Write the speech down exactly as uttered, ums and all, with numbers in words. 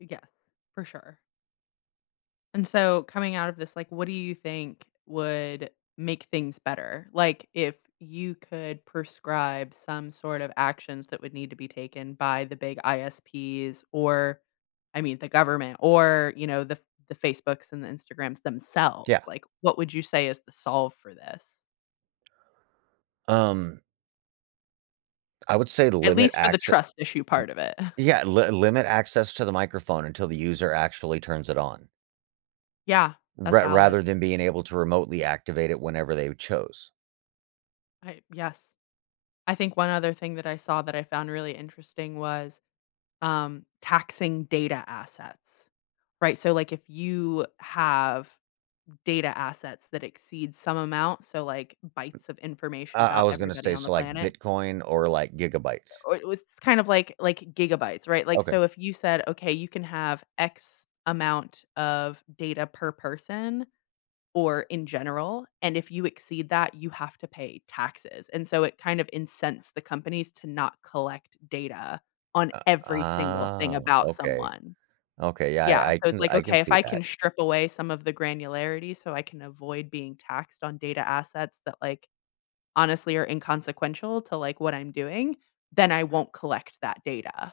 Yeah, for sure. And so, coming out of this, like, what do you think would make things better? Like, if you could prescribe some sort of actions that would need to be taken by the big I-S-Ps or, I mean, the government, or, you know, the the Facebooks and the Instagrams themselves, Yeah. like, what would you say is the solve for this? Um. I would say to At limit least for the acce an trust issue part of it. Yeah, l limit access to the microphone until the user actually turns it on. Yeah, that's R valid. rather than being able to remotely activate it whenever they chose. I yes, I think one other thing that I saw that I found really interesting was, um, taxing data assets. Right, so, like, if you have data assets that exceed some amount, so, like, U bytes of information uh, I about was gonna everybody say, on the so like planet. Bitcoin or like gigabytes. Or it was kind of like like gigabytes, right? Like, Okay. so if you said, okay, you can have X amount of data per person, or in general, and if you exceed that, you have to pay taxes, and so it kind of incensed the companies to not collect data on Uh, every single thing ah, about okay, someone. okay, yeah, Yeah, I I so it's can like, I can "Okay, if see I can that. strip away some of the granularity, so I can avoid being taxed on data assets that like, honestly are inconsequential to like what I'm doing, then I won't collect that data."